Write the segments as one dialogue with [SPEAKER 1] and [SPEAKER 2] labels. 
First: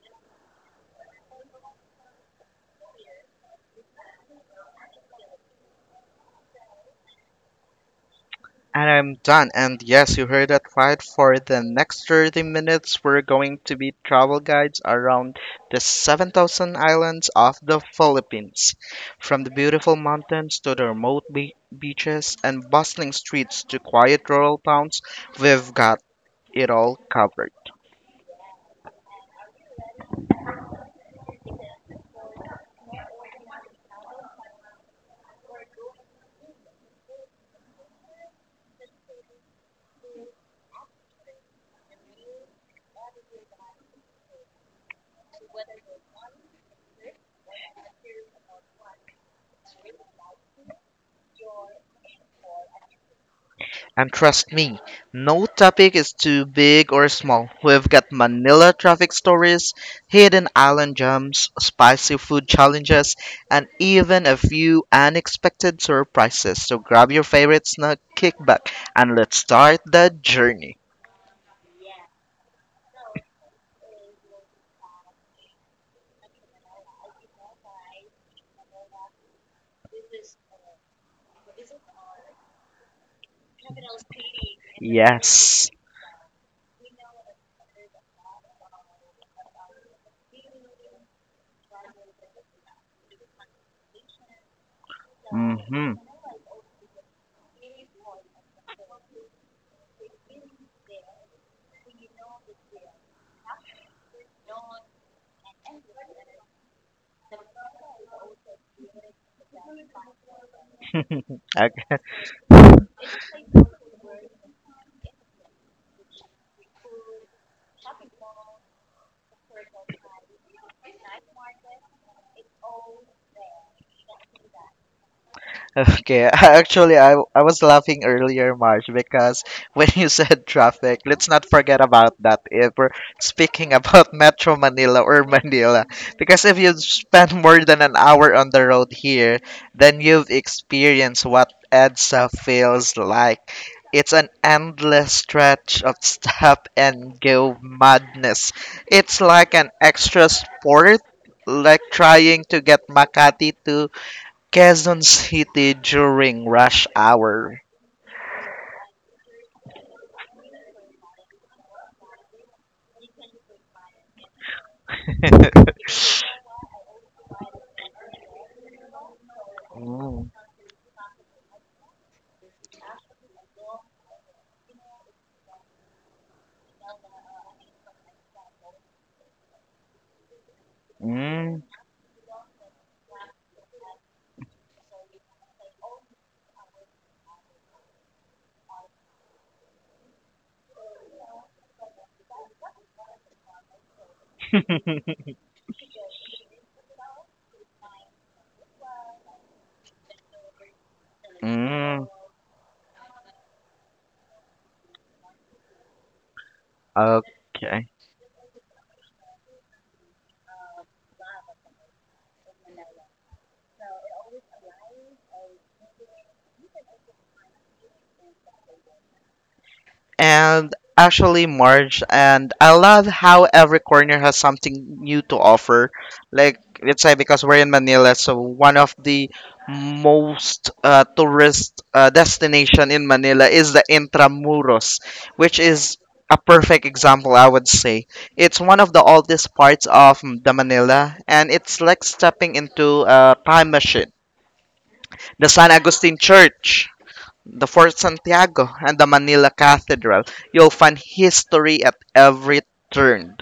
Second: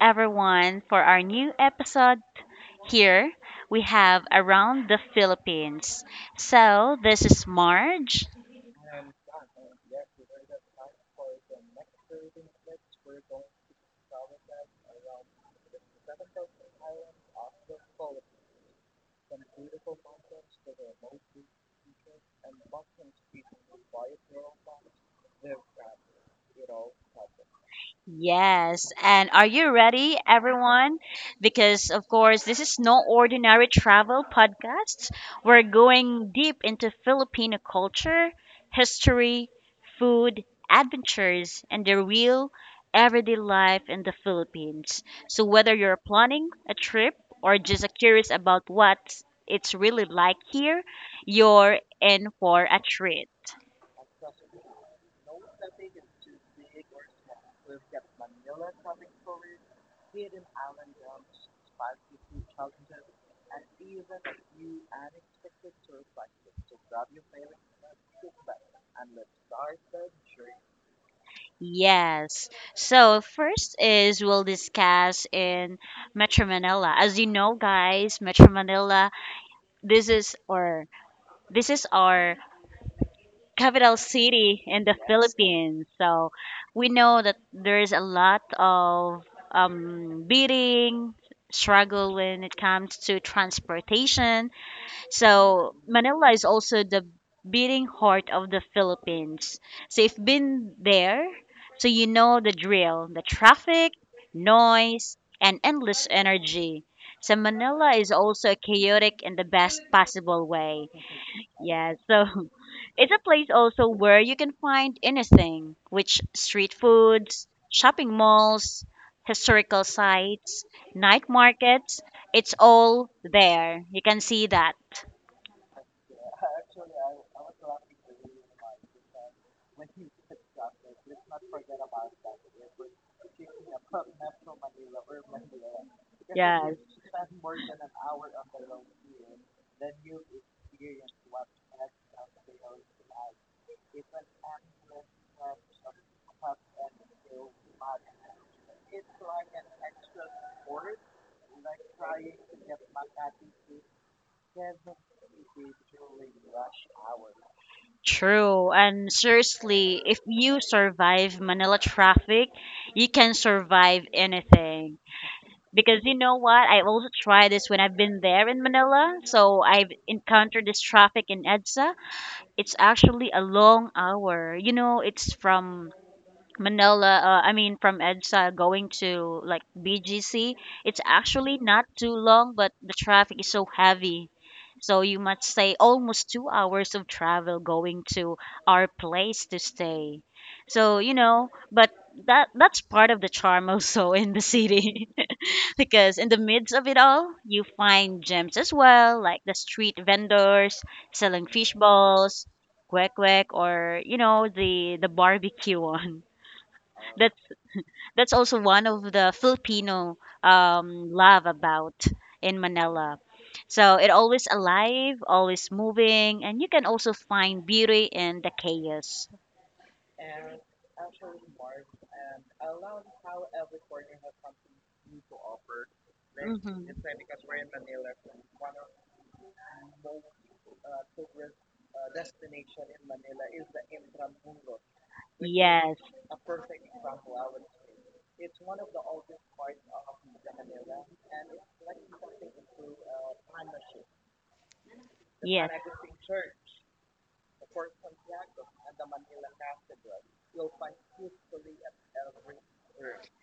[SPEAKER 1] everyone, for our new episode. Here we have Around the Philippines. So, this is Marge.
[SPEAKER 2] And I'm done. And yes, you heard that right. For the next 30 minutes, we're going to be travel guides around the 7,000 islands of the Philippines. From the beautiful mountains to the remote beaches and bustling streets to quiet rural towns, we've got it all covered.
[SPEAKER 1] Yes. And are you ready, everyone? Because, of course, this is no ordinary travel podcast. We're going deep into Filipino culture, history, food, adventures, and the real everyday life in the Philippines. So, whether you're planning a trip or just curious about what it's really like here, you're in for a treat.
[SPEAKER 2] And trust me, no topic is too big or small. We've got Manila traffic stories, hidden island gems, spicy food challenges, and even a few unexpected surprises. So grab your favorite snack, kick back, and let's start the journey.
[SPEAKER 1] Yes. So first is we'll discuss in Metro Manila. As you know, guys, Metro Manila, this is our this is our capital city in the
[SPEAKER 2] Yes.
[SPEAKER 1] Philippines. So we know that there is a lot of beating struggle when it comes to transportation, so
[SPEAKER 2] Mm-hmm.
[SPEAKER 1] Manila is also the beating heart of the Philippines. So you've been there, so you know the drill, the traffic, noise, and endless energy. So Manila is also chaotic in the best possible way. Yeah,
[SPEAKER 2] Okay.
[SPEAKER 1] so it's a place also where you can find anything, which street foods, shopping malls, historical sites, night markets, it's all there. You can see that.
[SPEAKER 2] Okay, actually, I was laughing earlier, March, because when you said traffic, let's not forget about that if we're speaking about Metro Manila or Manila. Because if
[SPEAKER 1] Yes.
[SPEAKER 2] you spend more than an hour on the road here, then you've experienced what EDSA feels like. It's an endless stretch of stop and go madness. It's like an extra sport, like trying to get Makati to Quezon City during rush hour.
[SPEAKER 1] True. And seriously, if you survive Manila traffic, you can survive anything. Because you know what? I also tried this when I've been there in Manila. So I've
[SPEAKER 2] Mm,
[SPEAKER 1] encountered this traffic in EDSA. It's actually a long hour. You know, it's from Manila, I mean from EDSA going to like BGC, it's actually
[SPEAKER 2] mm,
[SPEAKER 1] not too long, but the traffic is so heavy. So you must say almost 2 hours of travel going to our place to stay. So, but that's part of the charm also in the city. Because in the midst of it all, you find gems as well, like the street vendors selling fish
[SPEAKER 2] mm.
[SPEAKER 1] balls, kwek kwek, or the barbecue one. That's
[SPEAKER 2] Okay.
[SPEAKER 1] that's also one of the Filipino love about in Manila. So it always alive, always moving, and you can also find beauty in the chaos.
[SPEAKER 2] And actually Marge and I love how every corner has something new to offer. Like
[SPEAKER 1] Mhm.
[SPEAKER 2] let's say because we're in Manila, so one of the most tourist destination in Manila is the Intramuros, which
[SPEAKER 1] Yes,
[SPEAKER 2] is a perfect example I would say. It's one of the oldest parts of the Manila and it's like stepping into a time machine. The
[SPEAKER 1] yes.
[SPEAKER 2] San Agustin Church, the Fort Santiago, and the Manila Cathedral. You'll find history at every turn.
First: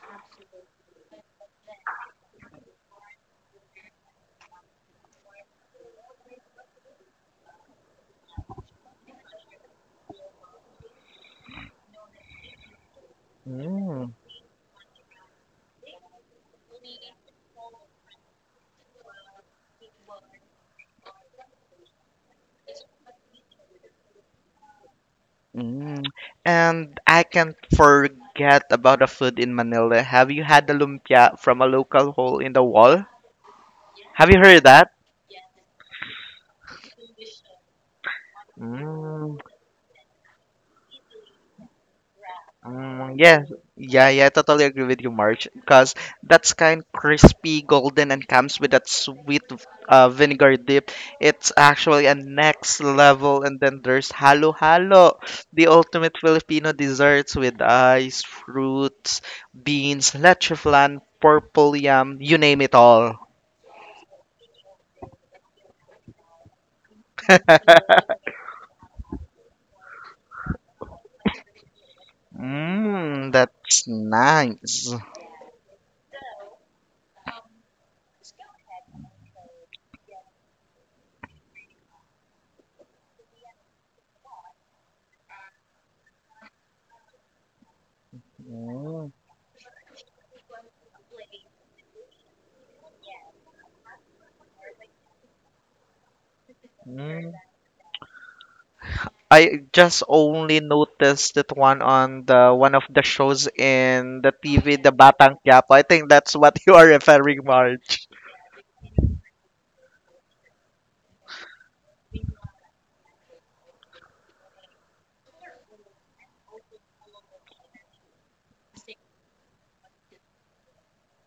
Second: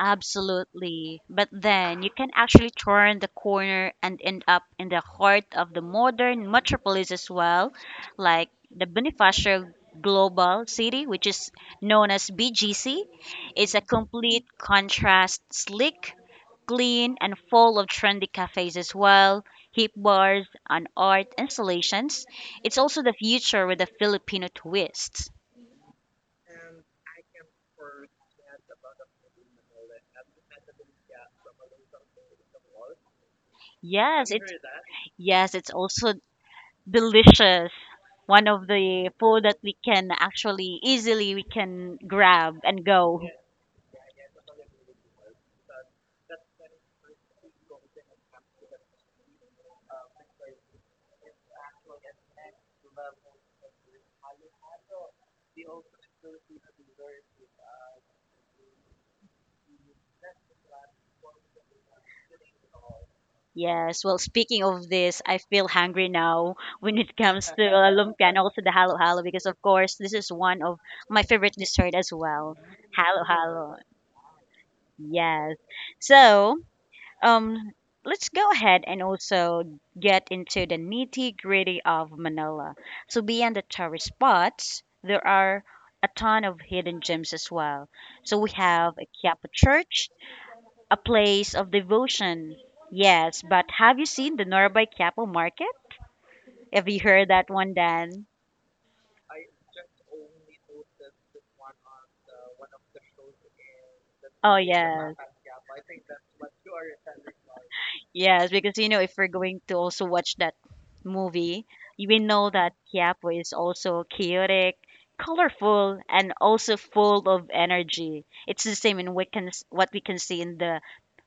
[SPEAKER 1] Absolutely. But then you can actually turn the corner and end up in the heart of the modern metropolis as well, like the Bonifacio Global City, which is known as BGC. It's a complete contrast, sleek, clean, and full of trendy cafes as well, hip bars, and art installations. It's also the future with a Filipino twist.
[SPEAKER 2] Mm. And I can't forget about the food in Manila. Have you had the lumpia from a local hole in the wall? Have
[SPEAKER 1] Yes,
[SPEAKER 2] you
[SPEAKER 1] it's
[SPEAKER 2] heard that?
[SPEAKER 1] Yes, it's also delicious, one of the
[SPEAKER 2] Mm.
[SPEAKER 1] food that we can actually easily we can grab and
[SPEAKER 2] Mm,
[SPEAKER 1] go.
[SPEAKER 2] yeah, yeah, yeah, I totally agree with you, March, because that's kind crispy, golden, and comes with that sweet vinegar dip. It's actually a next level. And then there's halo halo, the ultimate Filipino desserts with ice, fruits, beans, leche flan, purple yam, you name it all.
[SPEAKER 1] Yes, well, speaking of this, I feel hungry now when it comes to lumpia and also the halo halo, because of course this is one of my favorite dessert as well. Halo
[SPEAKER 2] Mmm,
[SPEAKER 1] halo.
[SPEAKER 2] that's nice.
[SPEAKER 1] Yes. So Um, let's go ahead and also get into the nitty-gritty of Manila. So beyond the tourist spots, there are a ton of hidden gems as well. So we have a
[SPEAKER 2] Mm,
[SPEAKER 1] Quiapo Church, a place of devotion. Yes, but have you seen the Norabay Quiapo Market? Have you heard
[SPEAKER 2] mm.
[SPEAKER 1] that one, Dan?
[SPEAKER 2] I just only noticed that one on the one of the shows in the
[SPEAKER 1] Oh,
[SPEAKER 2] TV, the
[SPEAKER 1] yes.
[SPEAKER 2] Batang Quiapo. I think that's what you are referring, March.
[SPEAKER 1] Yes, because if we're going to also watch that movie, we know that Quiapo is also chaotic, colorful, and also full of energy. It's the same in what we can see in the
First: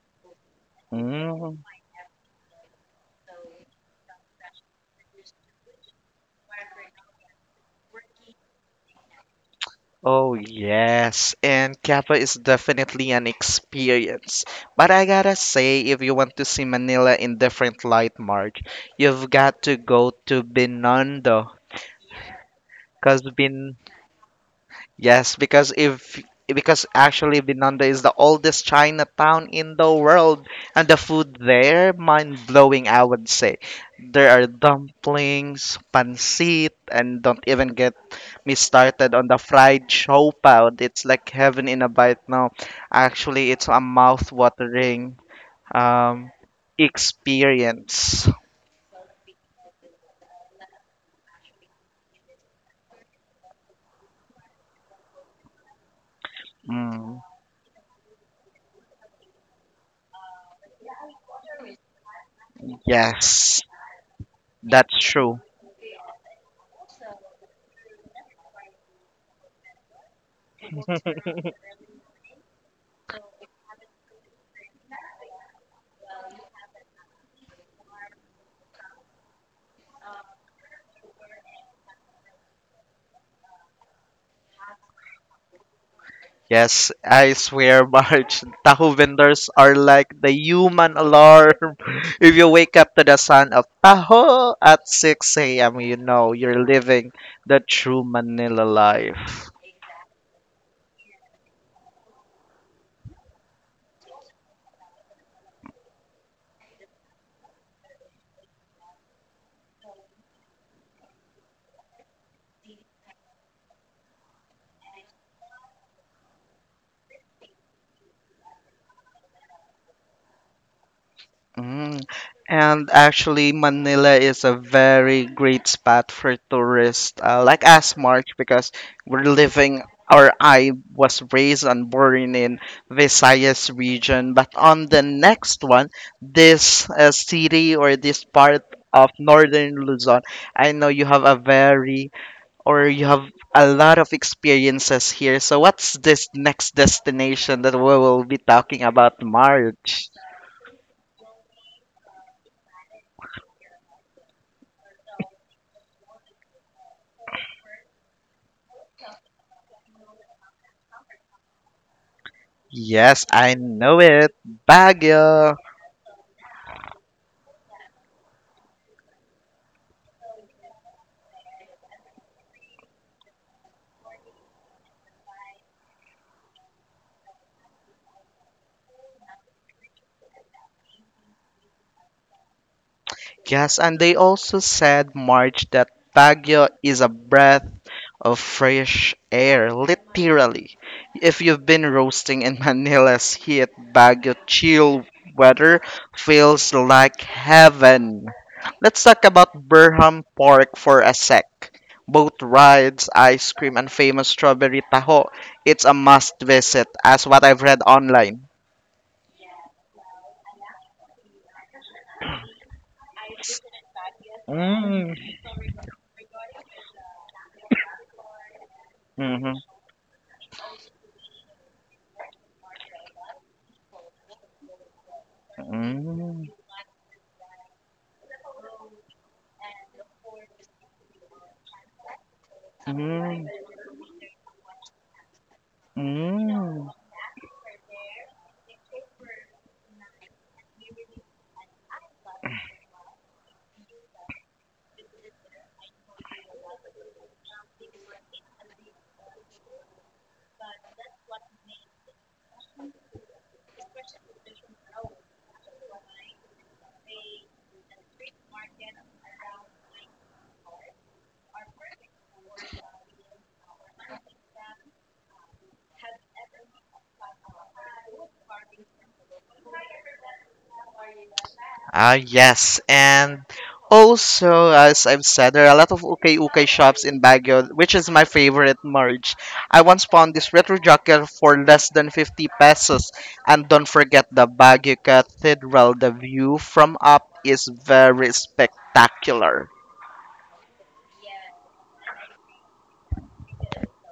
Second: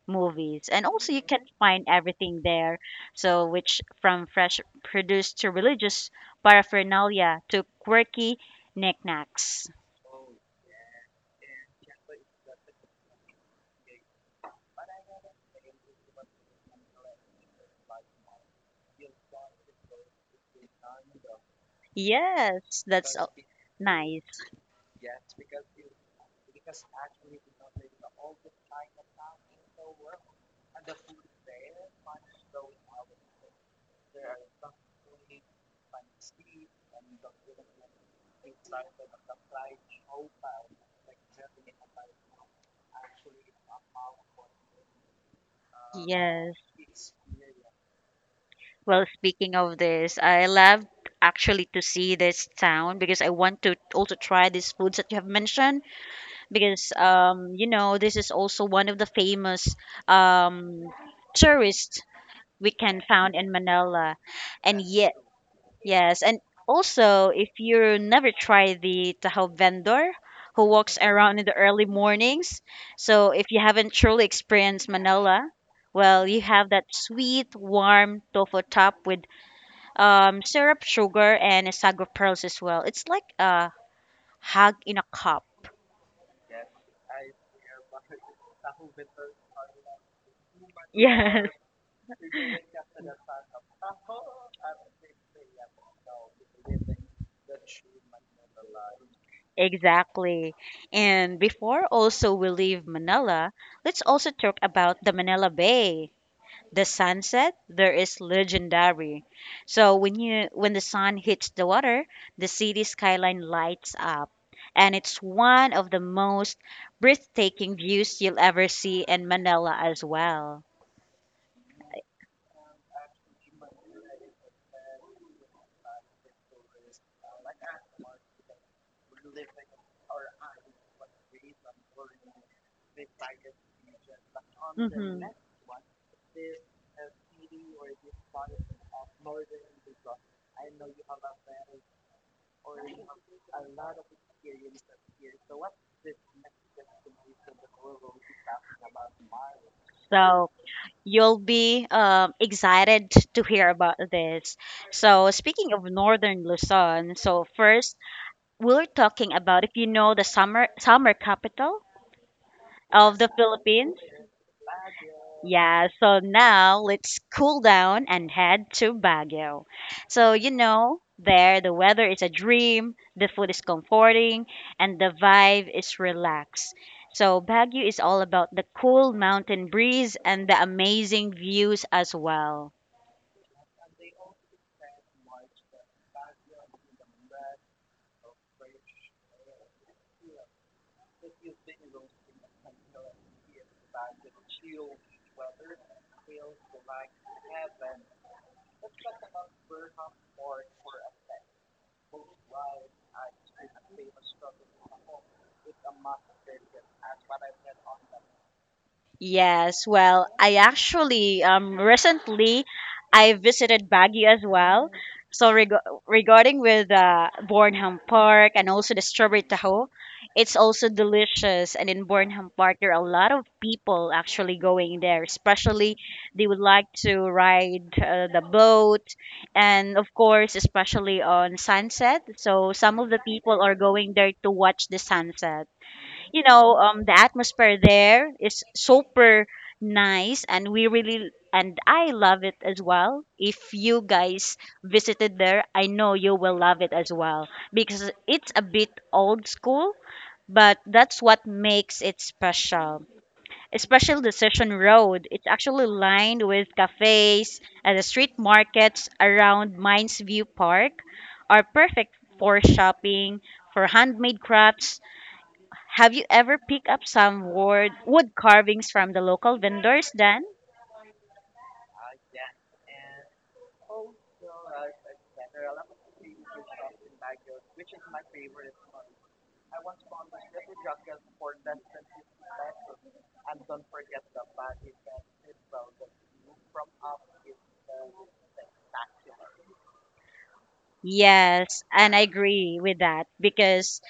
[SPEAKER 1] movies, and also you can
[SPEAKER 2] Mm.
[SPEAKER 1] find everything there. So, which from fresh produce to religious paraphernalia to quirky knickknacks.
[SPEAKER 2] Oh yes, and Quiapo is definitely an experience. But I gotta say, if you want to see Manila in different light, March, you've got to go to Binondo.
[SPEAKER 1] Yes,
[SPEAKER 2] Cause Bin
[SPEAKER 1] nice.
[SPEAKER 2] Yes, because if because actually Binondo is the oldest Chinatown in the world, and the food there mind blowing. I would say there are dumplings, pancit, and don't even get me started on the fried shopao. It's like heaven in a bite now. Actually, it's a mouth-watering um,
[SPEAKER 1] Yes.
[SPEAKER 2] experience.
[SPEAKER 1] Well, speaking of this, I love actually to see this town because I want to also try these foods that you have mentioned because
[SPEAKER 2] Mm,
[SPEAKER 1] you know this is also one of the famous um tourist we can found in
[SPEAKER 2] yes,
[SPEAKER 1] Manila. And
[SPEAKER 2] that's
[SPEAKER 1] yet
[SPEAKER 2] true.
[SPEAKER 1] yes, and also if you never try the taho vendor who walks around in the early mornings, so if you haven't truly experienced Manila, well, you have that sweet, warm tofu top with syrup, sugar, and a sago pearls as well. It's like a hug in a cup.
[SPEAKER 2] Yes, I swear, March, tahu vendors are like the human
[SPEAKER 1] Yes,
[SPEAKER 2] alarm. If you wake up to the sound of taho at 6 a.m., you know you're living the true Manila life.
[SPEAKER 1] exactly. And before also we leave Manila, let's also talk about the Manila Bay. The sunset there is legendary. So when the sun hits the water, the city skyline lights up. And it's one of the most breathtaking views you'll ever see in Manila as well.
[SPEAKER 2] Mm. And actually, Manila is a very great spot for tourists, like us, Mark, because we're living, or I was raised and born in Visayas region. But on the
[SPEAKER 1] Mhm.
[SPEAKER 2] next one, this city or this part of northern Luzon, I know you have a very, or you have a lot of experiences here. So what's this next destination that we will be talking about, March?
[SPEAKER 1] So you'll be excited to hear about this. So speaking of northern Luzon, so first we're talking about if you know the summer capital of
[SPEAKER 2] Yes,
[SPEAKER 1] the
[SPEAKER 2] I know
[SPEAKER 1] Philippines.
[SPEAKER 2] it. Baguio.
[SPEAKER 1] Yeah, so now let's cool down and head to Baguio. So, there the weather is a dream, the food is comforting, and the vibe is relaxed. So, Baguio is all about the cool mountain breeze and the amazing views as well.
[SPEAKER 2] Yes, and they also said, March, that Baguio is a breath of fresh air, literally. If you've been roasting in Manila's heat, Baguio chill weather feels like heaven. Let's talk about Burham Park for a sec. Boat rides, ice cream, and famous strawberry taho. It's a must visit, as what I've read online.
[SPEAKER 1] Yes, well, I actually recently I visited Baguio as well.
[SPEAKER 2] Mm.
[SPEAKER 1] So regarding with Bornham Park and also the Strawberry Tahoe, it's also delicious. And in Bornham Park, there are a lot of people actually going there. Especially,
[SPEAKER 2] Mm,
[SPEAKER 1] they would like to ride the boat, and of course, especially on sunset. So some of the
[SPEAKER 2] mm,
[SPEAKER 1] people are going there to watch the sunset.
[SPEAKER 2] mm.
[SPEAKER 1] The atmosphere there is super nice, and we really and I love it as well. If you guys visited there, I know you will love it as well because it's a bit old school, but that's what makes it special. Especially the Session Road. It's actually lined with cafes and the street markets around Mines View Park are perfect for shopping, for handmade crafts. Have you ever picked up some wood carvings from the local vendors, Dan?
[SPEAKER 2] Ah, yes. And also, as I've said, there are a lot of ukay ukay shops in Baguio, which is my favorite merge. I once found this retro jacket for less than 50 pesos. And don't forget the Baguio Cathedral. The view from up is very spectacular.
[SPEAKER 1] Yes, and I agree with that because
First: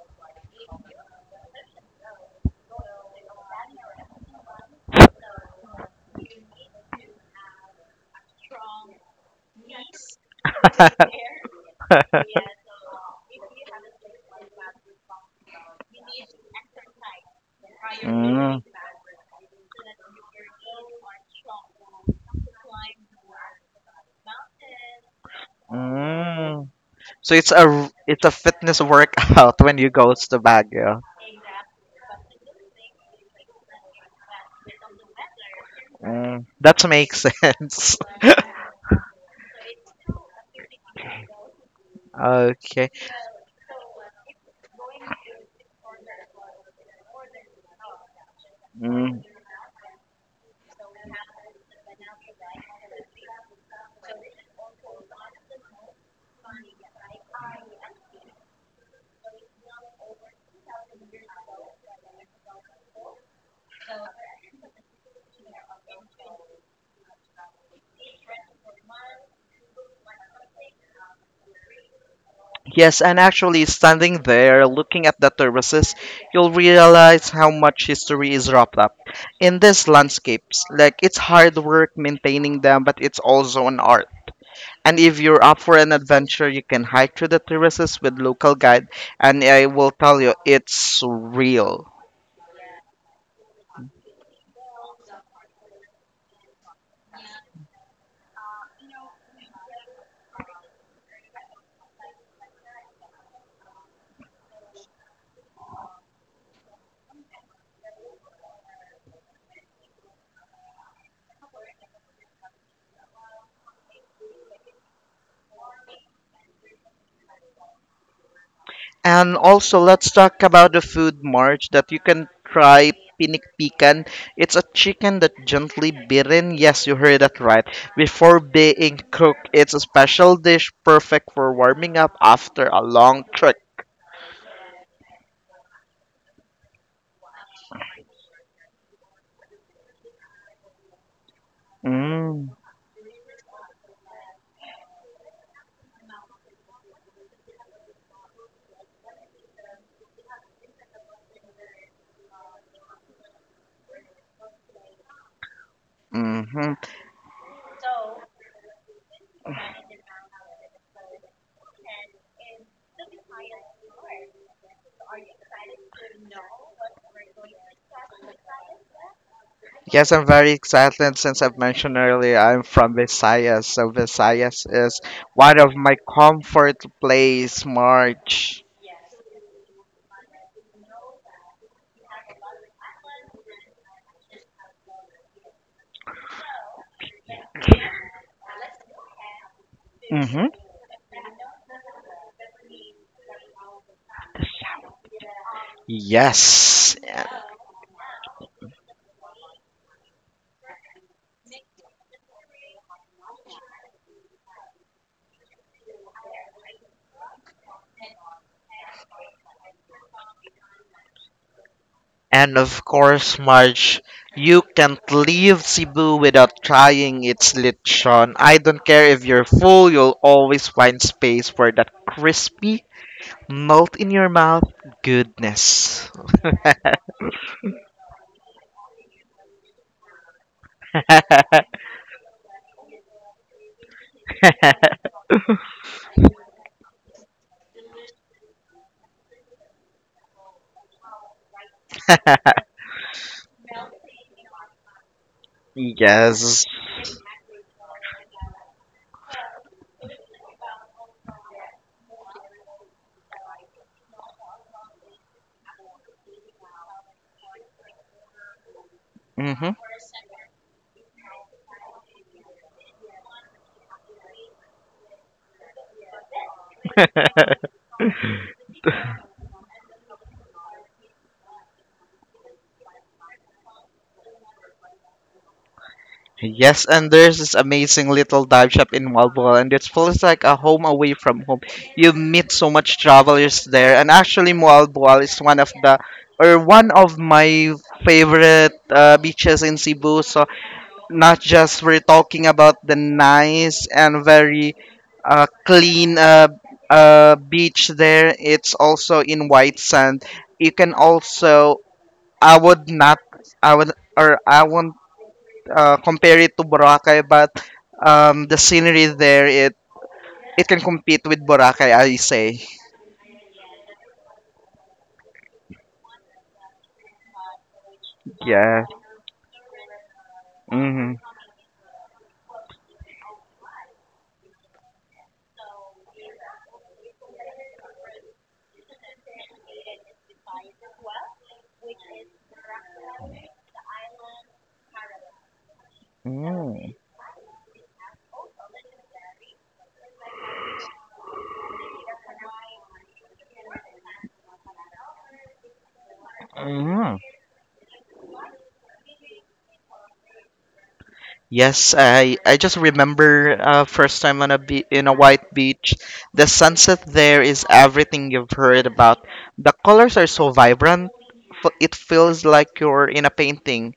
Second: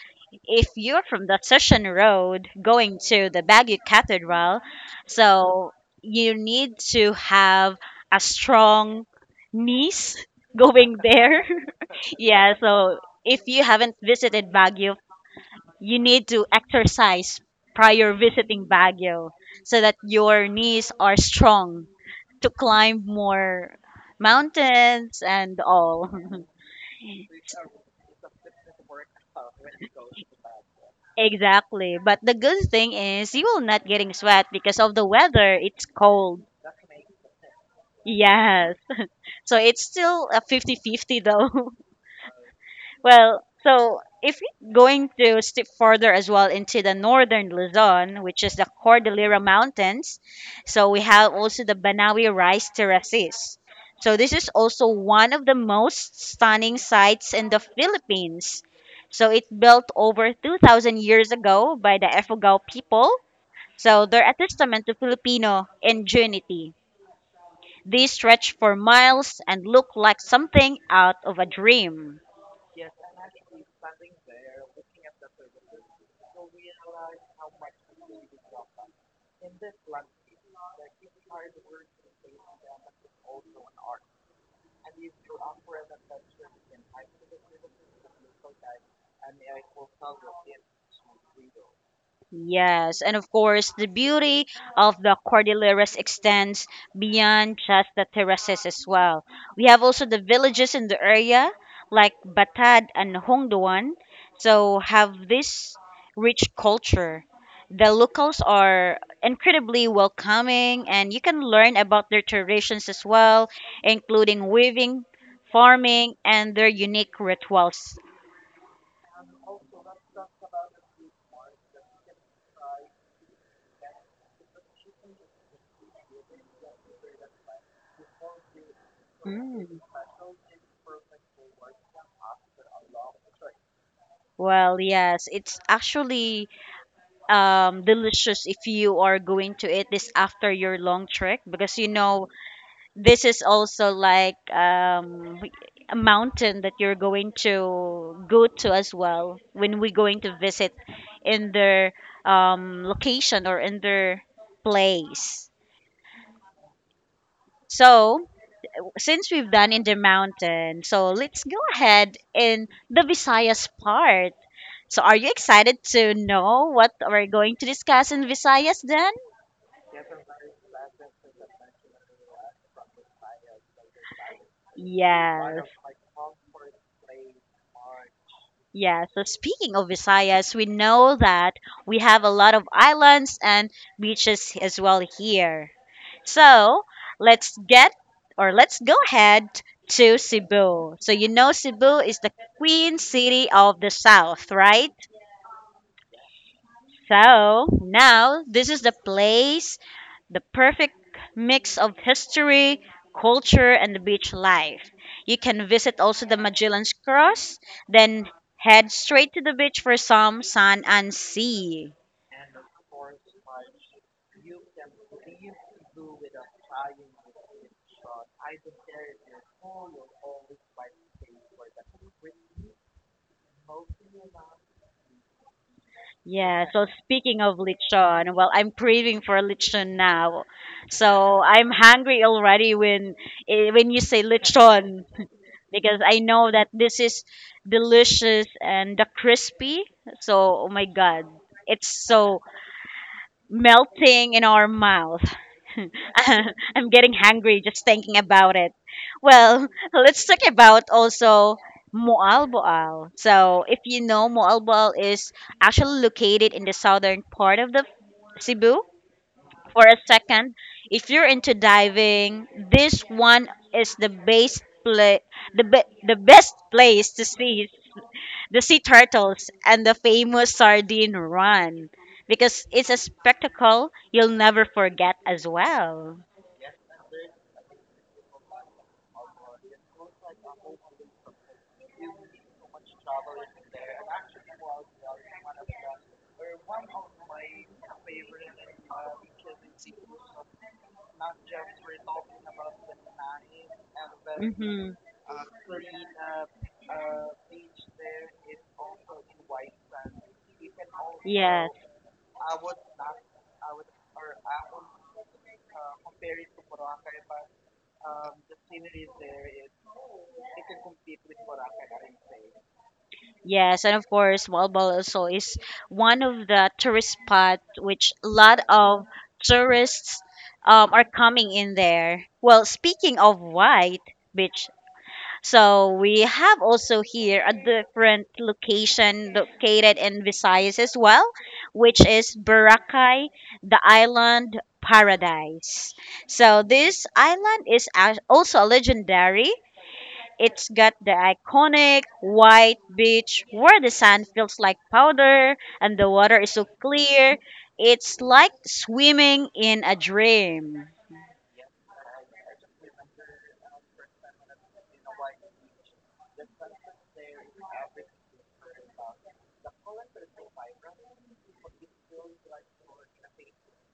[SPEAKER 1] if you're from the Session Road going to the Baguio Cathedral, so you need to have a strong niece going there. Yeah, so if you haven't visited Baguio, you need to exercise prior
[SPEAKER 2] Mm.
[SPEAKER 1] visiting Baguio so that your knees are strong to climb more mountains and all.
[SPEAKER 2] Mm. So it's a fitness workout when you goes to Baguio.
[SPEAKER 1] Exactly. But the good thing is you will not getting sweat because of the weather. It's cold.
[SPEAKER 2] Mm. That makes sense.
[SPEAKER 1] Yes. So it's still a fifty-fifty though.
[SPEAKER 2] Okay.
[SPEAKER 1] Well, so if you're going to step further as well into the northern Luzon, which is the
[SPEAKER 2] Mm.
[SPEAKER 1] Cordillera Mountains, so we have also the Banawi Rice Terraces. So this is also one of the most stunning sites in the Philippines. So it built over 2,000 years ago by the Efugao people. So they're a testament to Filipino ingenuity. These stretch for miles and look like something out of a dream.
[SPEAKER 2] Yes, and actually standing there looking at the terraces, you'll realize how much history is wrapped up in these landscapes. Like it's hard work maintaining them, but it's also an art. And if you're up for an adventure, you can hike through the terraces with local guide, and I will tell you it's real.
[SPEAKER 1] Yes, and of course, the beauty of the Cordilleras extends beyond just the terraces as well. We have also the villages in the area, like Batad and Hongduan, so have this rich culture. The locals are incredibly welcoming, and you can learn about their traditions as well, including weaving, farming, and their unique rituals.
[SPEAKER 2] And also, let's talk about the food march that you can try pinikpikan. It's a chicken that gently beaten. Yes, you heard that right. Before being cooked, it's
[SPEAKER 1] Mm.
[SPEAKER 2] a special dish perfect for warming up after a long trek.
[SPEAKER 1] Well, yes, it's actually delicious if you are going to eat this after your long trek because you know
[SPEAKER 2] Mm.
[SPEAKER 1] this is also like a mountain that you're going to go to as well when we're going to visit in their location or in their place.
[SPEAKER 2] Mm-hmm.
[SPEAKER 1] So, since we've done in the mountain, so let's go ahead in the Visayas part. So, are you excited to know what we're going to discuss in Visayas, Dan?
[SPEAKER 2] Yes, I'm very excited since I've mentioned earlier I'm from Visayas. So Visayas is one
[SPEAKER 1] Yes.
[SPEAKER 2] of my comfort place, March.
[SPEAKER 1] Yeah, so speaking of Visayas, we know that we have a lot of islands and beaches as well here. So let's get or let's go ahead to
[SPEAKER 2] Mm-hmm.
[SPEAKER 1] Cebu. So you know Cebu is the queen city of the south, right?
[SPEAKER 2] Yes.
[SPEAKER 1] So now this is the place, the perfect mix of history, culture, and beach life. You can visit also the Magellan's Cross, then head straight to the beach for some sun and sea.
[SPEAKER 2] And of course, Marge, you can't leave Cebu without trying its lechon. I don't care if you're full, you'll always find space for that crispy, melt in your mouth goodness.
[SPEAKER 1] Yeah, so speaking of lechon, well, I'm craving for lechon now. So I'm hungry already when you say lechon because I know that this is delicious and the crispy. So, oh my God, it's so melting in our mouth.
[SPEAKER 2] Yes.
[SPEAKER 1] I'm getting hungry just thinking about it. Well, let's talk about also Moalboal. So, if you know, Moalboal is actually located in the southern part of the Cebu.
[SPEAKER 2] hmm
[SPEAKER 1] For a second, if you're into diving, this one is the best place to see the sea turtles and the famous sardine run because it's a spectacle you'll never forget as well.
[SPEAKER 2] Yes, and there's this amazing little dive shop in Walbora, and it feels like a home away from home. You meet so much travelers there, and actually, Walbora is one of the or one of my favorite beaches in Cebu. So not just we're talking about the nice and very
[SPEAKER 1] Mm-hmm.
[SPEAKER 2] clean beach there. It's also in white sand. You can
[SPEAKER 1] Yes.
[SPEAKER 2] also I would not I would or I won't compare it to Boracay, but the scenery there it can compete with Boracay, I say.
[SPEAKER 1] Yes, and of course, Walbal also is one of the tourist spot which a lot
[SPEAKER 2] Yeah.
[SPEAKER 1] of tourists are
[SPEAKER 2] Mm-hmm.
[SPEAKER 1] coming in there. Well, speaking of white beach. So we have also here a different location located in Visayas as well, which is Boracay, the island paradise. So
[SPEAKER 2] Mm.
[SPEAKER 1] this island is also legendary. It's got the iconic white beach where the sand feels like powder and the water is so
[SPEAKER 2] Mm.
[SPEAKER 1] clear. It's like swimming in a dream.
[SPEAKER 2] Yes, I just remember first time on a in a white beach. The sunset there is everything you've heard about. The colors are so vibrant. It feels like you're in a painting.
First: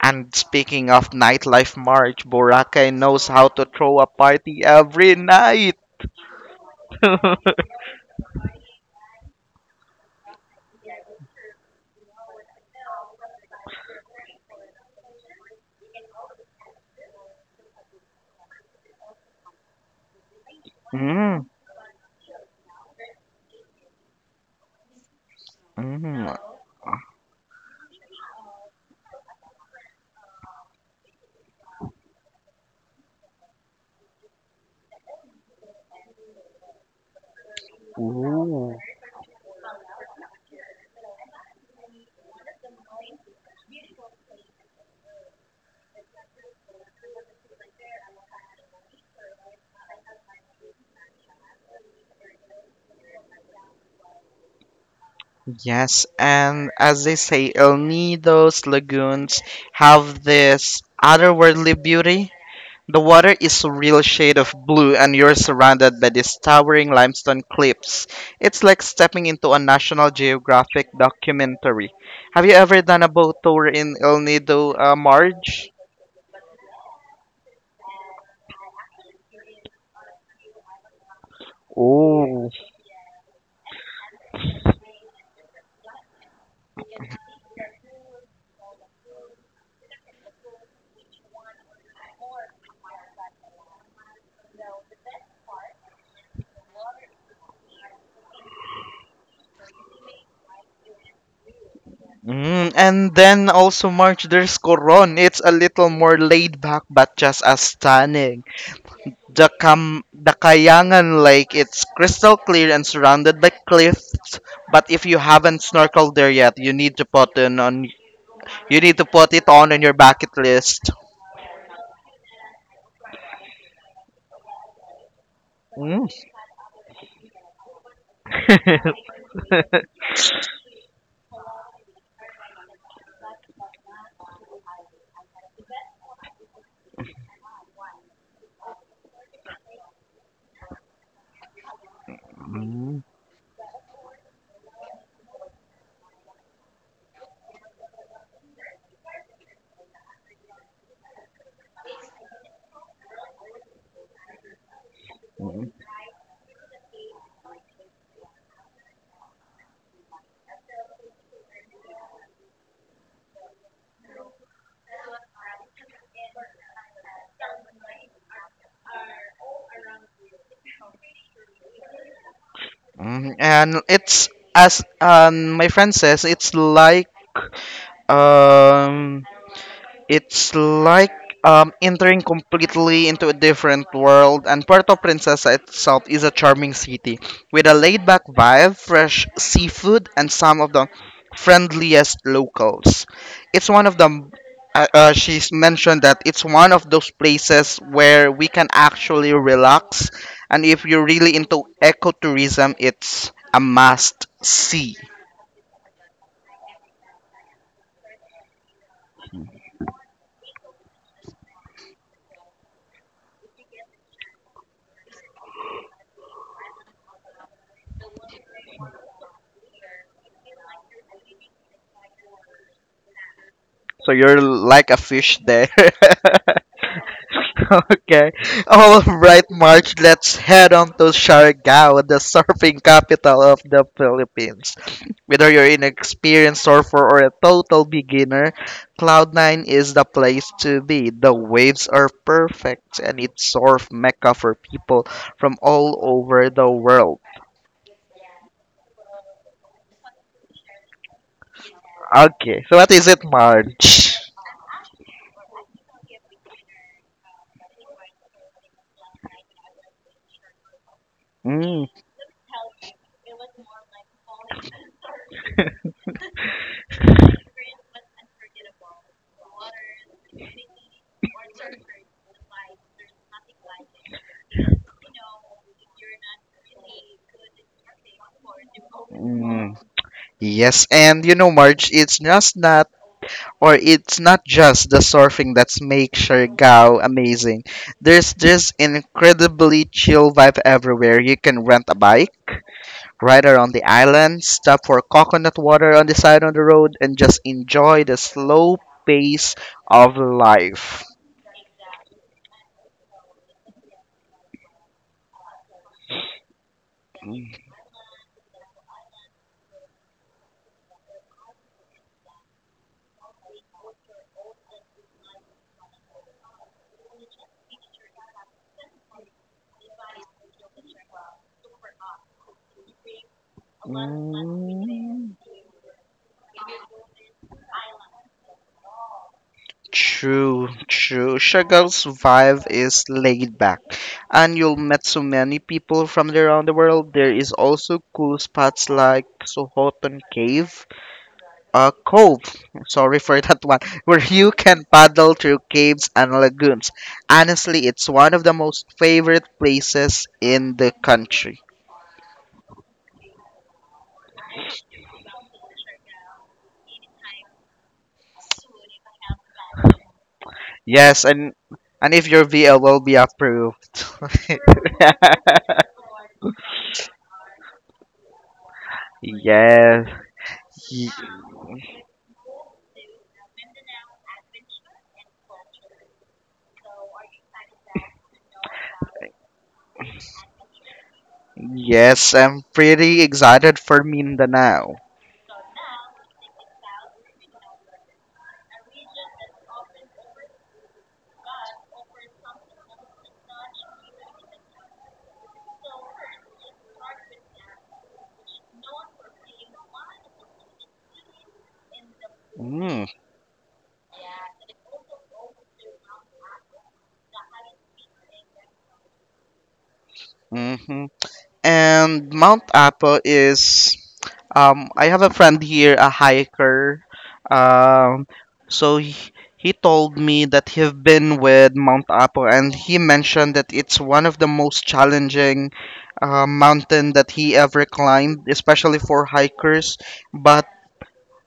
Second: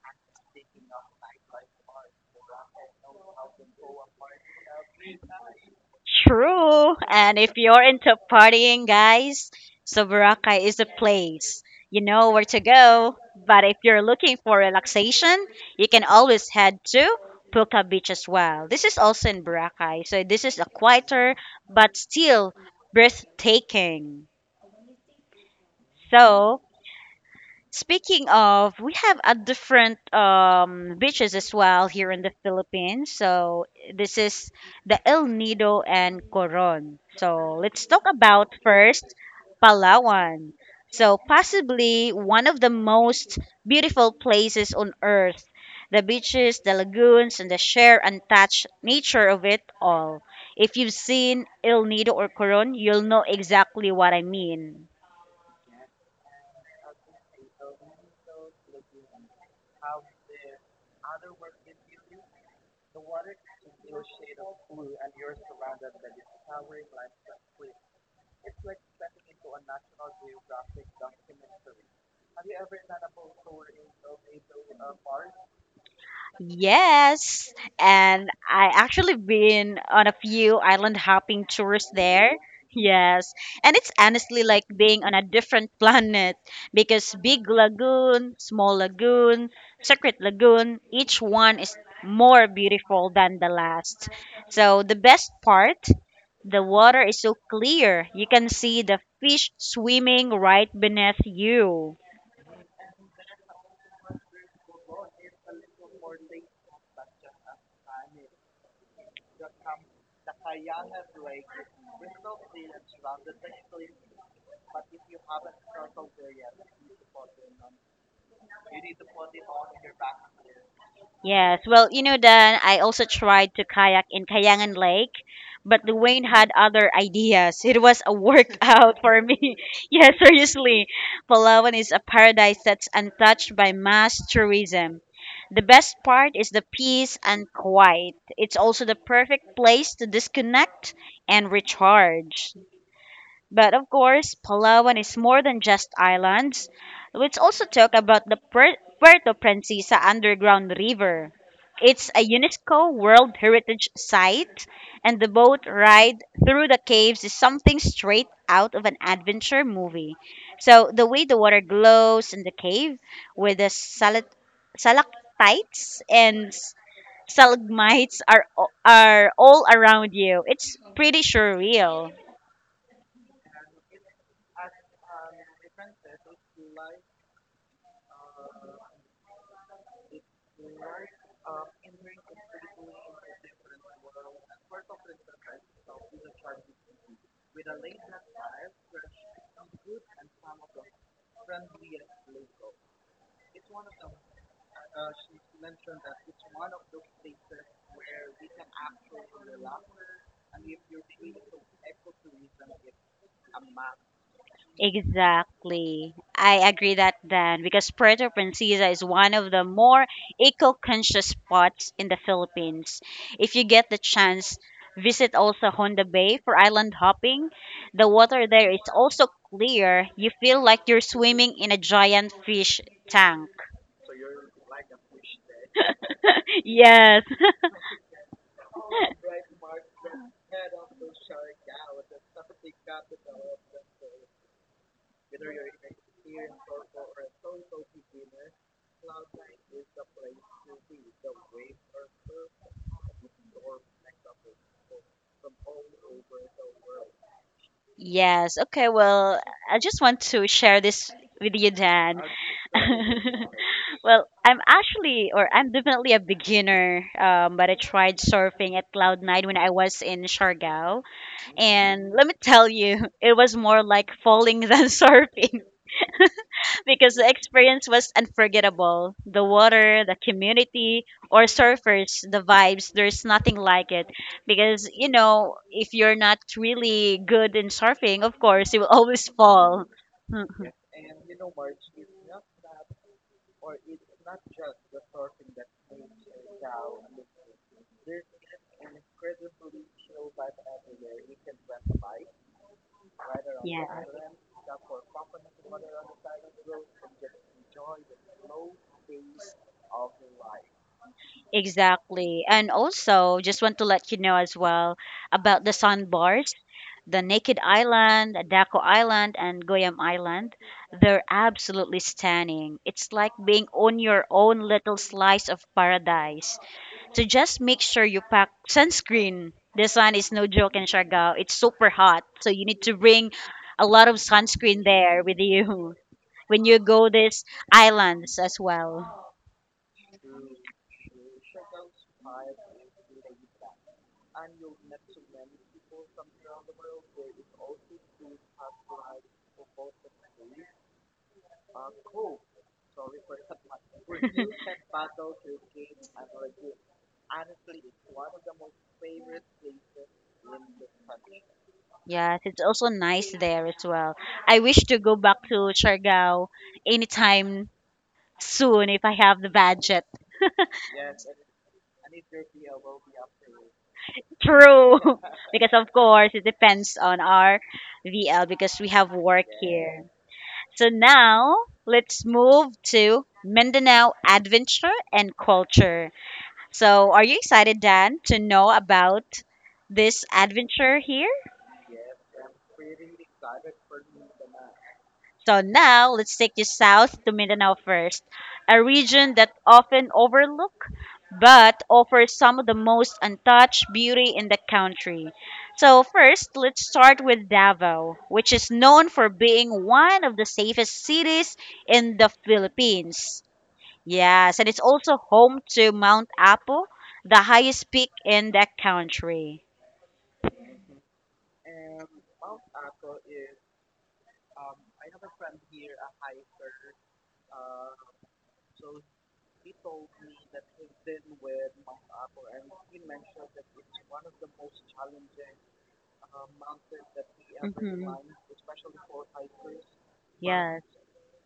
[SPEAKER 2] And speaking of nightlife, March Boracay knows how to throw a party every night.
[SPEAKER 1] True. And if you're into partying, guys, so Boracay is a place. You know where to go. But if you're looking for relaxation, you can always head to Puka Beach as well. This is also in Boracay. So this is a quieter
[SPEAKER 2] Mm.
[SPEAKER 1] but still breathtaking.
[SPEAKER 2] Mm,
[SPEAKER 1] So Speaking of, we have a different beaches as well here in the Philippines. So this is the El Nido and Coron. So let's talk about
[SPEAKER 2] ooh,
[SPEAKER 1] first Palawan. So possibly one of the most beautiful places on earth. The beaches, the lagoons, and the sheer untouched nature of it all. If you've seen El Nido or Coron, you'll know exactly what I mean.
[SPEAKER 2] yes, and as they say, El Nido's lagoons have this otherworldly beauty. The water is a real shade of blue, and you're surrounded by these towering limestone cliffs. It's like stepping into a National Geographic documentary. Have you ever done a boat tour in El Nido, Marge?
[SPEAKER 1] Yes, and I actually been on a few island hopping tours there.
[SPEAKER 2] Oh,
[SPEAKER 1] Yes, and it's honestly like being on a different planet because big lagoon, small lagoon, secret lagoon, each one is more beautiful than the last. So the best part, the water is so clear. You can see the fish swimming right beneath you.
[SPEAKER 2] and then also March, there's Coron. It's a little more laid back, but just as stunning. The Kayangan Lake, it's crystal clear and surrounded by cliffs. But if you haven't snorkeled there yet, you need to put it on in your bucket list.
[SPEAKER 1] Yes, well, you know, Dan, I also tried to kayak in Kayangan Lake, but
[SPEAKER 2] Mm.
[SPEAKER 1] Dwayne had other ideas. It was a workout for me. Yeah, seriously. Palawan is a paradise that's untouched by mass tourism. The best part is the peace and quiet. It's also the perfect place to disconnect and recharge. But of course, Palawan is more than just islands. Let's also talk about the Puerto Princesa Underground River. It's a UNESCO World Heritage Site, and the boat ride through the caves is something straight out of an adventure movie. So, the way the water glows in the cave with the stalactites and stalagmites are all around you, it's pretty surreal.
[SPEAKER 2] Mm, and it's as my friend says, it's like um it's like entering completely into a different world, and Puerto Princesa itself is a charming city with a laid back vibe, fresh seafood, and some of the friendliest locals. It's one of the she's mentioned that it's one of those places where we can actually relax, and if you're really into ecotourism, it's a must see.
[SPEAKER 1] Exactly. I agree that then because Puerto Princesa is one of the more eco-conscious spots in the Philippines. If you get the chance, visit also Honda Bay for island hopping. The water there is also clear. You feel like you're swimming in a giant fish tank.
[SPEAKER 2] So you're like a fish there.
[SPEAKER 1] Yes.
[SPEAKER 2] Okay. All right, March, let's head on to Siargao, the surfing capital of the Philippines. Whether you're an experienced surfer or a total beginner, Cloud 9 is the place to be. The waves are perfect and it's surf mecca for people from all over the world.
[SPEAKER 1] Yes. Okay, well, I just want to share this with you, Dan.
[SPEAKER 2] Okay, so what is it, March?
[SPEAKER 1] Well, I'm actually, or I'm definitely a beginner, but I tried surfing at Cloud Nine when I was in Siargao.
[SPEAKER 2] Mm,
[SPEAKER 1] And let me tell you, it was more like falling than surfing because the experience was unforgettable. The water, the community, or surfers, the vibes, there's nothing like it. Because, you know, if you're not really good in surfing, of course, you will always
[SPEAKER 2] mm.
[SPEAKER 1] fall. Hmm,
[SPEAKER 2] Yes, and you know, Marge, it's just not or it's not just the surfing that's make Siargao amazing. There's this incredibly chill vibe everywhere. You can rent a bike, ride around the
[SPEAKER 1] yeah.
[SPEAKER 2] island, stop for coconut water on the side of the road, and just enjoy the slow pace of life.
[SPEAKER 1] Exactly. And also, just want to let you know as well about the sandbars, the Naked Island, Daco Island, and Goyam Island. They're absolutely stunning. It's like being on your own little slice of paradise. So just make sure you pack sunscreen. The sun is no joke in Siargao. It's super hot. So you need to bring a lot of sunscreen there
[SPEAKER 2] Mm.
[SPEAKER 1] with you when you go these islands as well.
[SPEAKER 2] True, true. Shagal's vibe is laid back, and you'll meet so many people from around the world. There is also cool spots like Sohotan Cave, Cove, sorry for that one, where you can paddle through caves and lagoons. Honestly, it's one of the most favorite places in the country.
[SPEAKER 1] Yes, it's also nice there as well. I wish to go back to Siargao anytime soon if I have the budget.
[SPEAKER 2] Yes, and if your VL will be approved.
[SPEAKER 1] True. Because of course it depends on our VL because we have work here.
[SPEAKER 2] Yes.
[SPEAKER 1] So now let's move to Mindanao adventure and culture. So are you excited, Dan, to know about this adventure here?
[SPEAKER 2] Yes, I'm pretty excited for Mindanao.
[SPEAKER 1] So now let's take you south to Mindanao first, a region that often overlooked but offers some of the most untouched beauty in the country. So first, let's start with Davao, which is known for being one of the safest cities in the
[SPEAKER 2] Mm,
[SPEAKER 1] Philippines. Yes, and it's also home to Mount Apo, the highest peak in the country.
[SPEAKER 2] hmm And Mount Apo is, I have a friend here, a hiker. Um, so he told me that he've been with Mount Apo, and he mentioned that it's one of the most challenging mountain that he ever
[SPEAKER 1] Mhm.
[SPEAKER 2] climbed, especially for hikers. But
[SPEAKER 1] Yes.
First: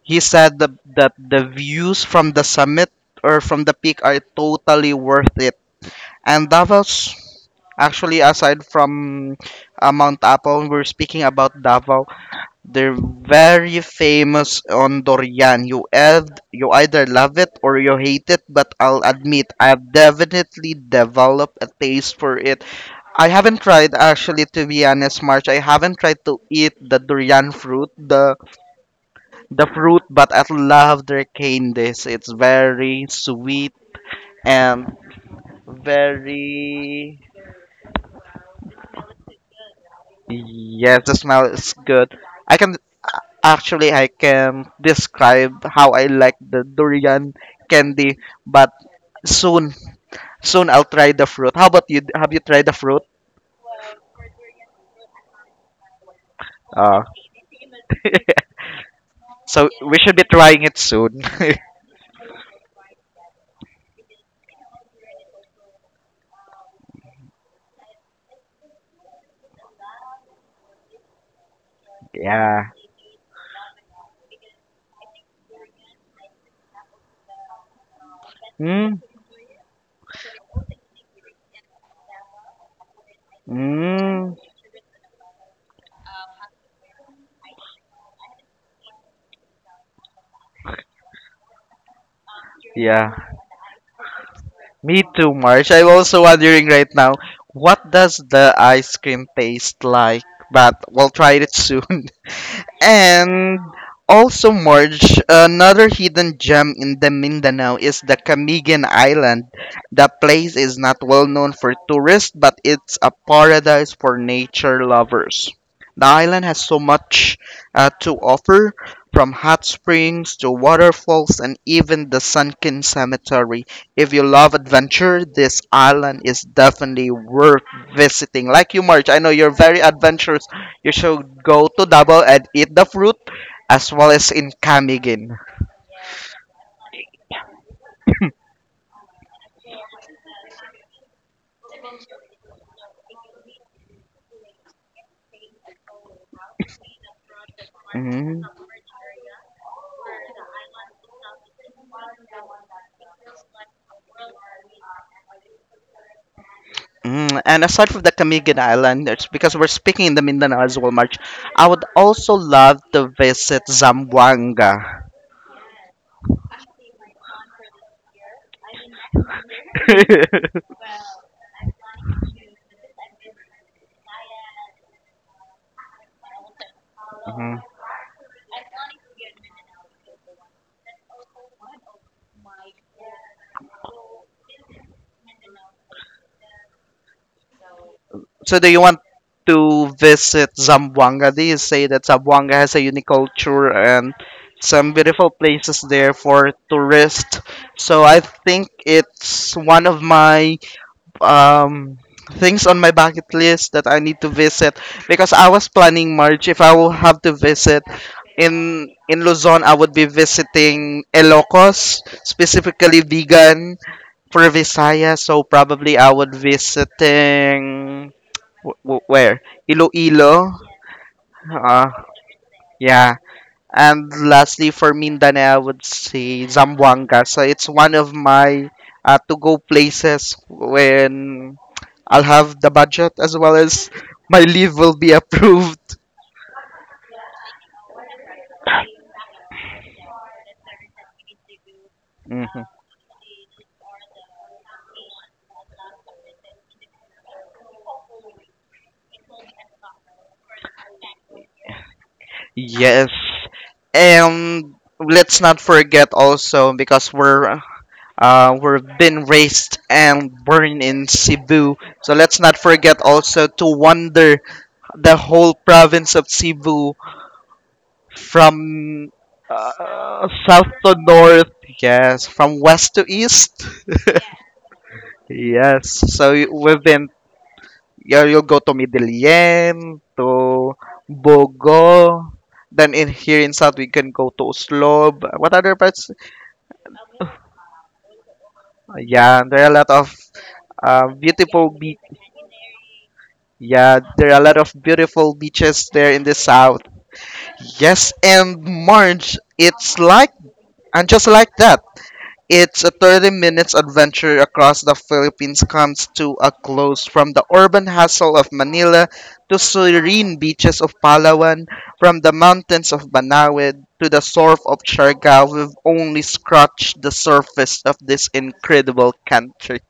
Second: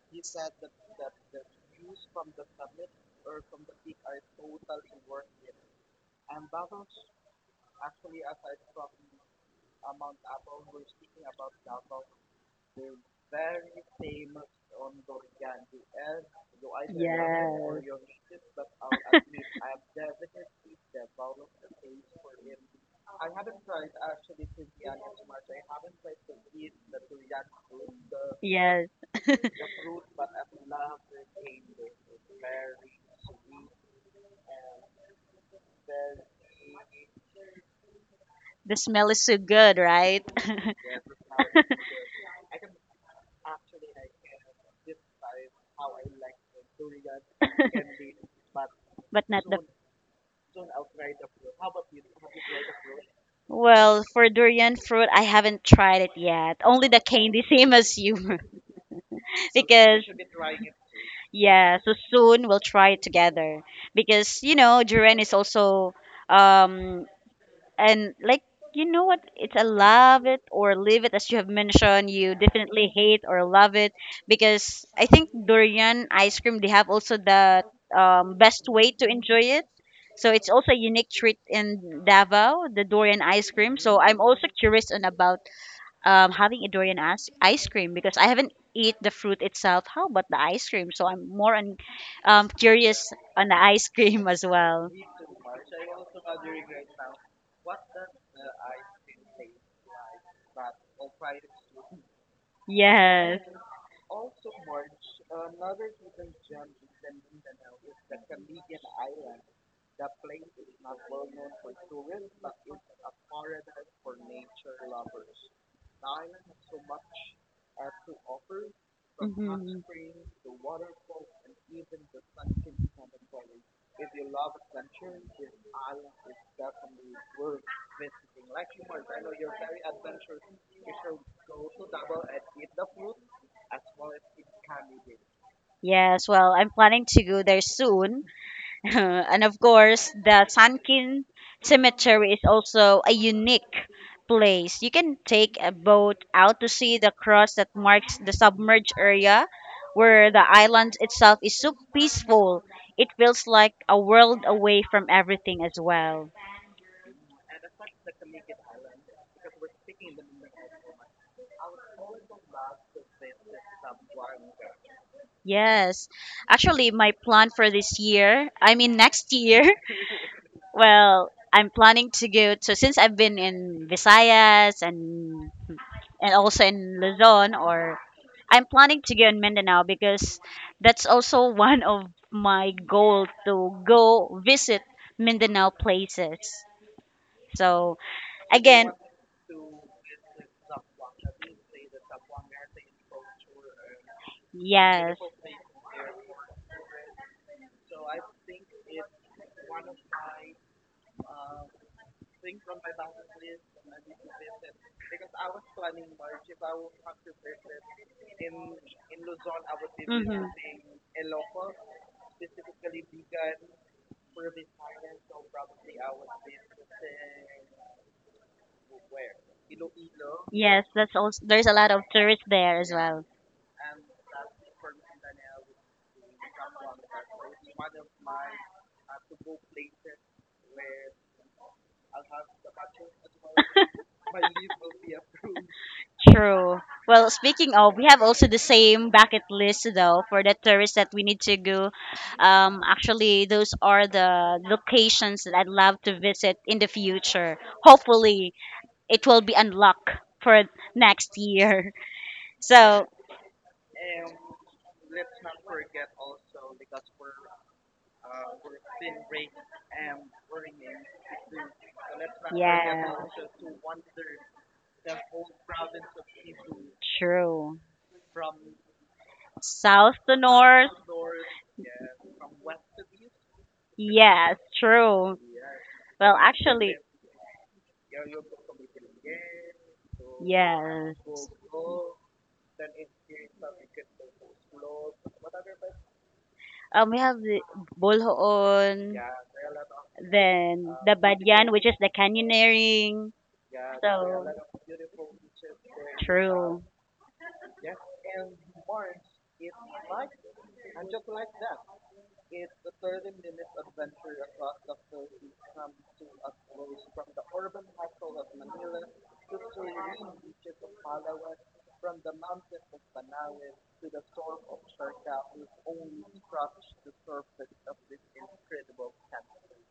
[SPEAKER 2] he said that the views from the summit or from the peak are totally worth it. And Davos, actually, aside from Mount Apo, we're speaking about Davao. They're very famous on durian. You either love it or
[SPEAKER 1] Yes.
[SPEAKER 2] you hate it, but I'll admit, I've definitely developed a taste for it. I haven't tried, actually, to be honest, March. I haven't tried to eat the durian fruit,
[SPEAKER 1] Yes,
[SPEAKER 2] the fruit, but I love their candies. It's very sweet and very
[SPEAKER 1] the smell is so good, right?
[SPEAKER 2] yes, the smell is good. I can Actually I can describe how I like the durian candy, but
[SPEAKER 1] But not the.
[SPEAKER 2] soon soon I'll try the fruit. How about you? Have you tried the fruit?
[SPEAKER 1] Well, for durian fruit, I haven't tried it yet. Only the
[SPEAKER 2] Oh,
[SPEAKER 1] candy, same as you.
[SPEAKER 2] so we
[SPEAKER 1] Because
[SPEAKER 2] should be trying it soon.
[SPEAKER 1] yeah, so soon we'll try it together. Because you know, durian is also um and like you know what, it's a love it or leave it, as you have mentioned, you
[SPEAKER 2] Yeah.
[SPEAKER 1] definitely hate or love it because I think durian ice cream, they have also the best way
[SPEAKER 2] Mm,
[SPEAKER 1] to enjoy it. So it's also a unique treat in Davao, the durian ice cream. So I'm
[SPEAKER 2] mm,
[SPEAKER 1] also curious on about having a durian ice cream because I haven't eat the fruit itself. How about the ice cream? So I'm more on curious
[SPEAKER 2] yeah.
[SPEAKER 1] on the ice cream as well.
[SPEAKER 2] Me too, March. I'm also wondering right now, what does the ice cream taste like? But we'll try it soon.
[SPEAKER 1] Yes.
[SPEAKER 2] And also, Marge, another hidden gem in the Mindanao is the Camigan Island. The place is not well known for tourists, but it's a paradise for nature lovers. The island has so much to offer, from hot
[SPEAKER 1] Hmm.
[SPEAKER 2] springs to waterfalls and even the sunken cemetery. If you love adventure, this island is definitely worth visiting. Like you, Marge, I know you're very adventurous you should go to Davao and eat the fruit as well as in Camigin.
[SPEAKER 1] Yes, well, I'm planning to go there soon. And of course, the Sankin Cemetery is also a unique place. You can take a boat out to see the cross that marks the
[SPEAKER 2] Mm.
[SPEAKER 1] submerged area where the island itself is so peaceful. It feels like a world away from everything as well.
[SPEAKER 2] Mm, and aside from the Camiguin Island, it's because we're speaking in the Mindanao as well, March, I would also love to visit Zamboanga.
[SPEAKER 1] Yes. Actually, my plan for this year, I mean next year, well, I'm planning to go to, since I've been in Visayas and also in
[SPEAKER 2] Mhm.
[SPEAKER 1] Luzon, or I'm planning to go in Mindanao because that's also one of my goal to go visit Mindanao places. So
[SPEAKER 2] So do you
[SPEAKER 1] again,
[SPEAKER 2] want to visit Zamboanga? Do you say that Zamboanga has a unique culture and some
[SPEAKER 1] yes.
[SPEAKER 2] beautiful places there for tourists? So I think it's one of my um things on my bucket list that I need to visit because I was planning March if I will have to visit in Luzon I would be visiting Ilocos specifically Vigan for Visayas so probably I would visiting Wh- wh- where Iloilo.
[SPEAKER 1] Yes, that's also there's a
[SPEAKER 2] Uh,
[SPEAKER 1] lot of tourists there as
[SPEAKER 2] yeah.
[SPEAKER 1] well.
[SPEAKER 2] And lastly, for Mindanao, I would say Zamboanga. So it's one of my to-go places when I'll have the budget as well as my leave will be approved.
[SPEAKER 1] True. Well, speaking of, we have also the same bucket list though for the tourists that we need to go.
[SPEAKER 2] hmm
[SPEAKER 1] Actually, those are the locations that I'd love to visit in the future. Hopefully, it will be unlocked for next year.
[SPEAKER 2] Yes.
[SPEAKER 1] So,
[SPEAKER 2] And let's not forget also because we're we've been raised and born in Cebu. So let's not forget
[SPEAKER 1] yeah,
[SPEAKER 2] also to wander the whole province of Cebu
[SPEAKER 1] true.
[SPEAKER 2] from
[SPEAKER 1] South to
[SPEAKER 2] south
[SPEAKER 1] north.
[SPEAKER 2] to north. Yes, from west to east.
[SPEAKER 1] Yes, true.
[SPEAKER 2] Yes. So
[SPEAKER 1] Well,
[SPEAKER 2] you-
[SPEAKER 1] actually,
[SPEAKER 2] within Yeah, you'll go to Medellin, to
[SPEAKER 1] yes.
[SPEAKER 2] Bogo. Then in here in south we can go to Oslob. What other parts?
[SPEAKER 1] We have the Bulhoon,
[SPEAKER 2] Yeah, there are a lot of
[SPEAKER 1] then the Badyan,
[SPEAKER 2] beautiful
[SPEAKER 1] which is
[SPEAKER 2] beach.
[SPEAKER 1] the canyoneering.
[SPEAKER 2] Yeah, there are
[SPEAKER 1] So
[SPEAKER 2] a lot of beautiful beaches there in the south.
[SPEAKER 1] true.
[SPEAKER 2] Yes, and Marge, it's like and just like that. It's a 30 minutes adventure across the Philippines comes to a close from the urban hustle of Manila to serene beaches of Palawan, from the mountains of Banawid to the surf of Siargao. We've only scratched the surface of this incredible country.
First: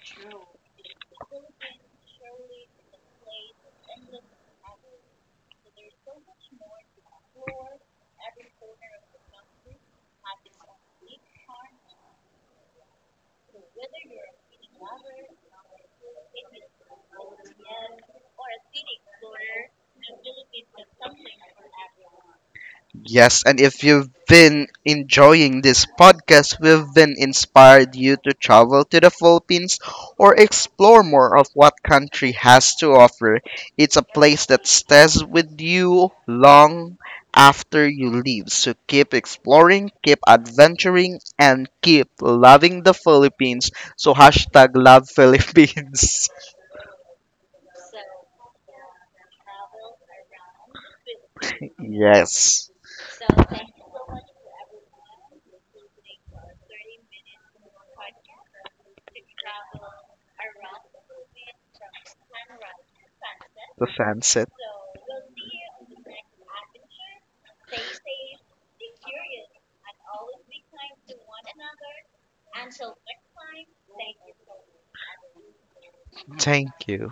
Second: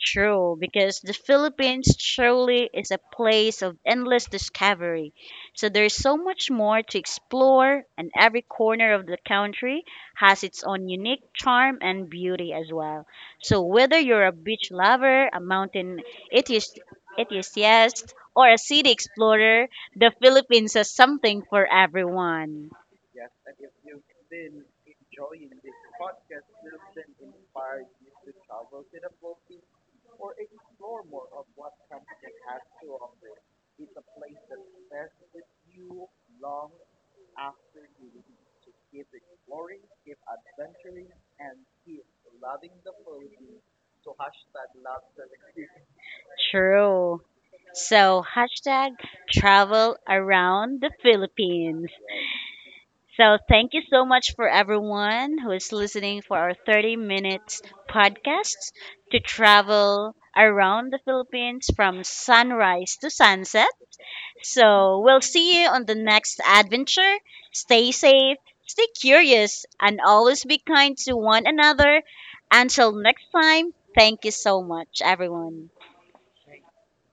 [SPEAKER 1] True, because the Philippines truly is a place of endless discovery. So there's so much more to explore, and every corner of the country has its own unique charm and beauty as well. So whether you're a beach lover, a mountain enthusi- enthusiast, or a city explorer, the Philippines has something for everyone.
[SPEAKER 2] Yes, and if you've been enjoying this podcast, we've been inspired you to travel to the Philippines or explore more of what country has to offer. It's a place that stays with you long after you leave. So keep exploring, keep adventuring, and keep loving the Philippines. So hashtag love Philippines.
[SPEAKER 1] True. So hashtag travel around the Philippines.
[SPEAKER 2] Yes,
[SPEAKER 1] So, thank you so much for everyone who is listening for our 30-minute minutes podcast to travel around the Philippines from sunrise to sunset.
[SPEAKER 2] the sunset.
[SPEAKER 1] So, we'll see you on the next adventure. Stay safe, stay curious, and always be kind to one another. Until next time, thank you so much, everyone.
[SPEAKER 2] Thank you.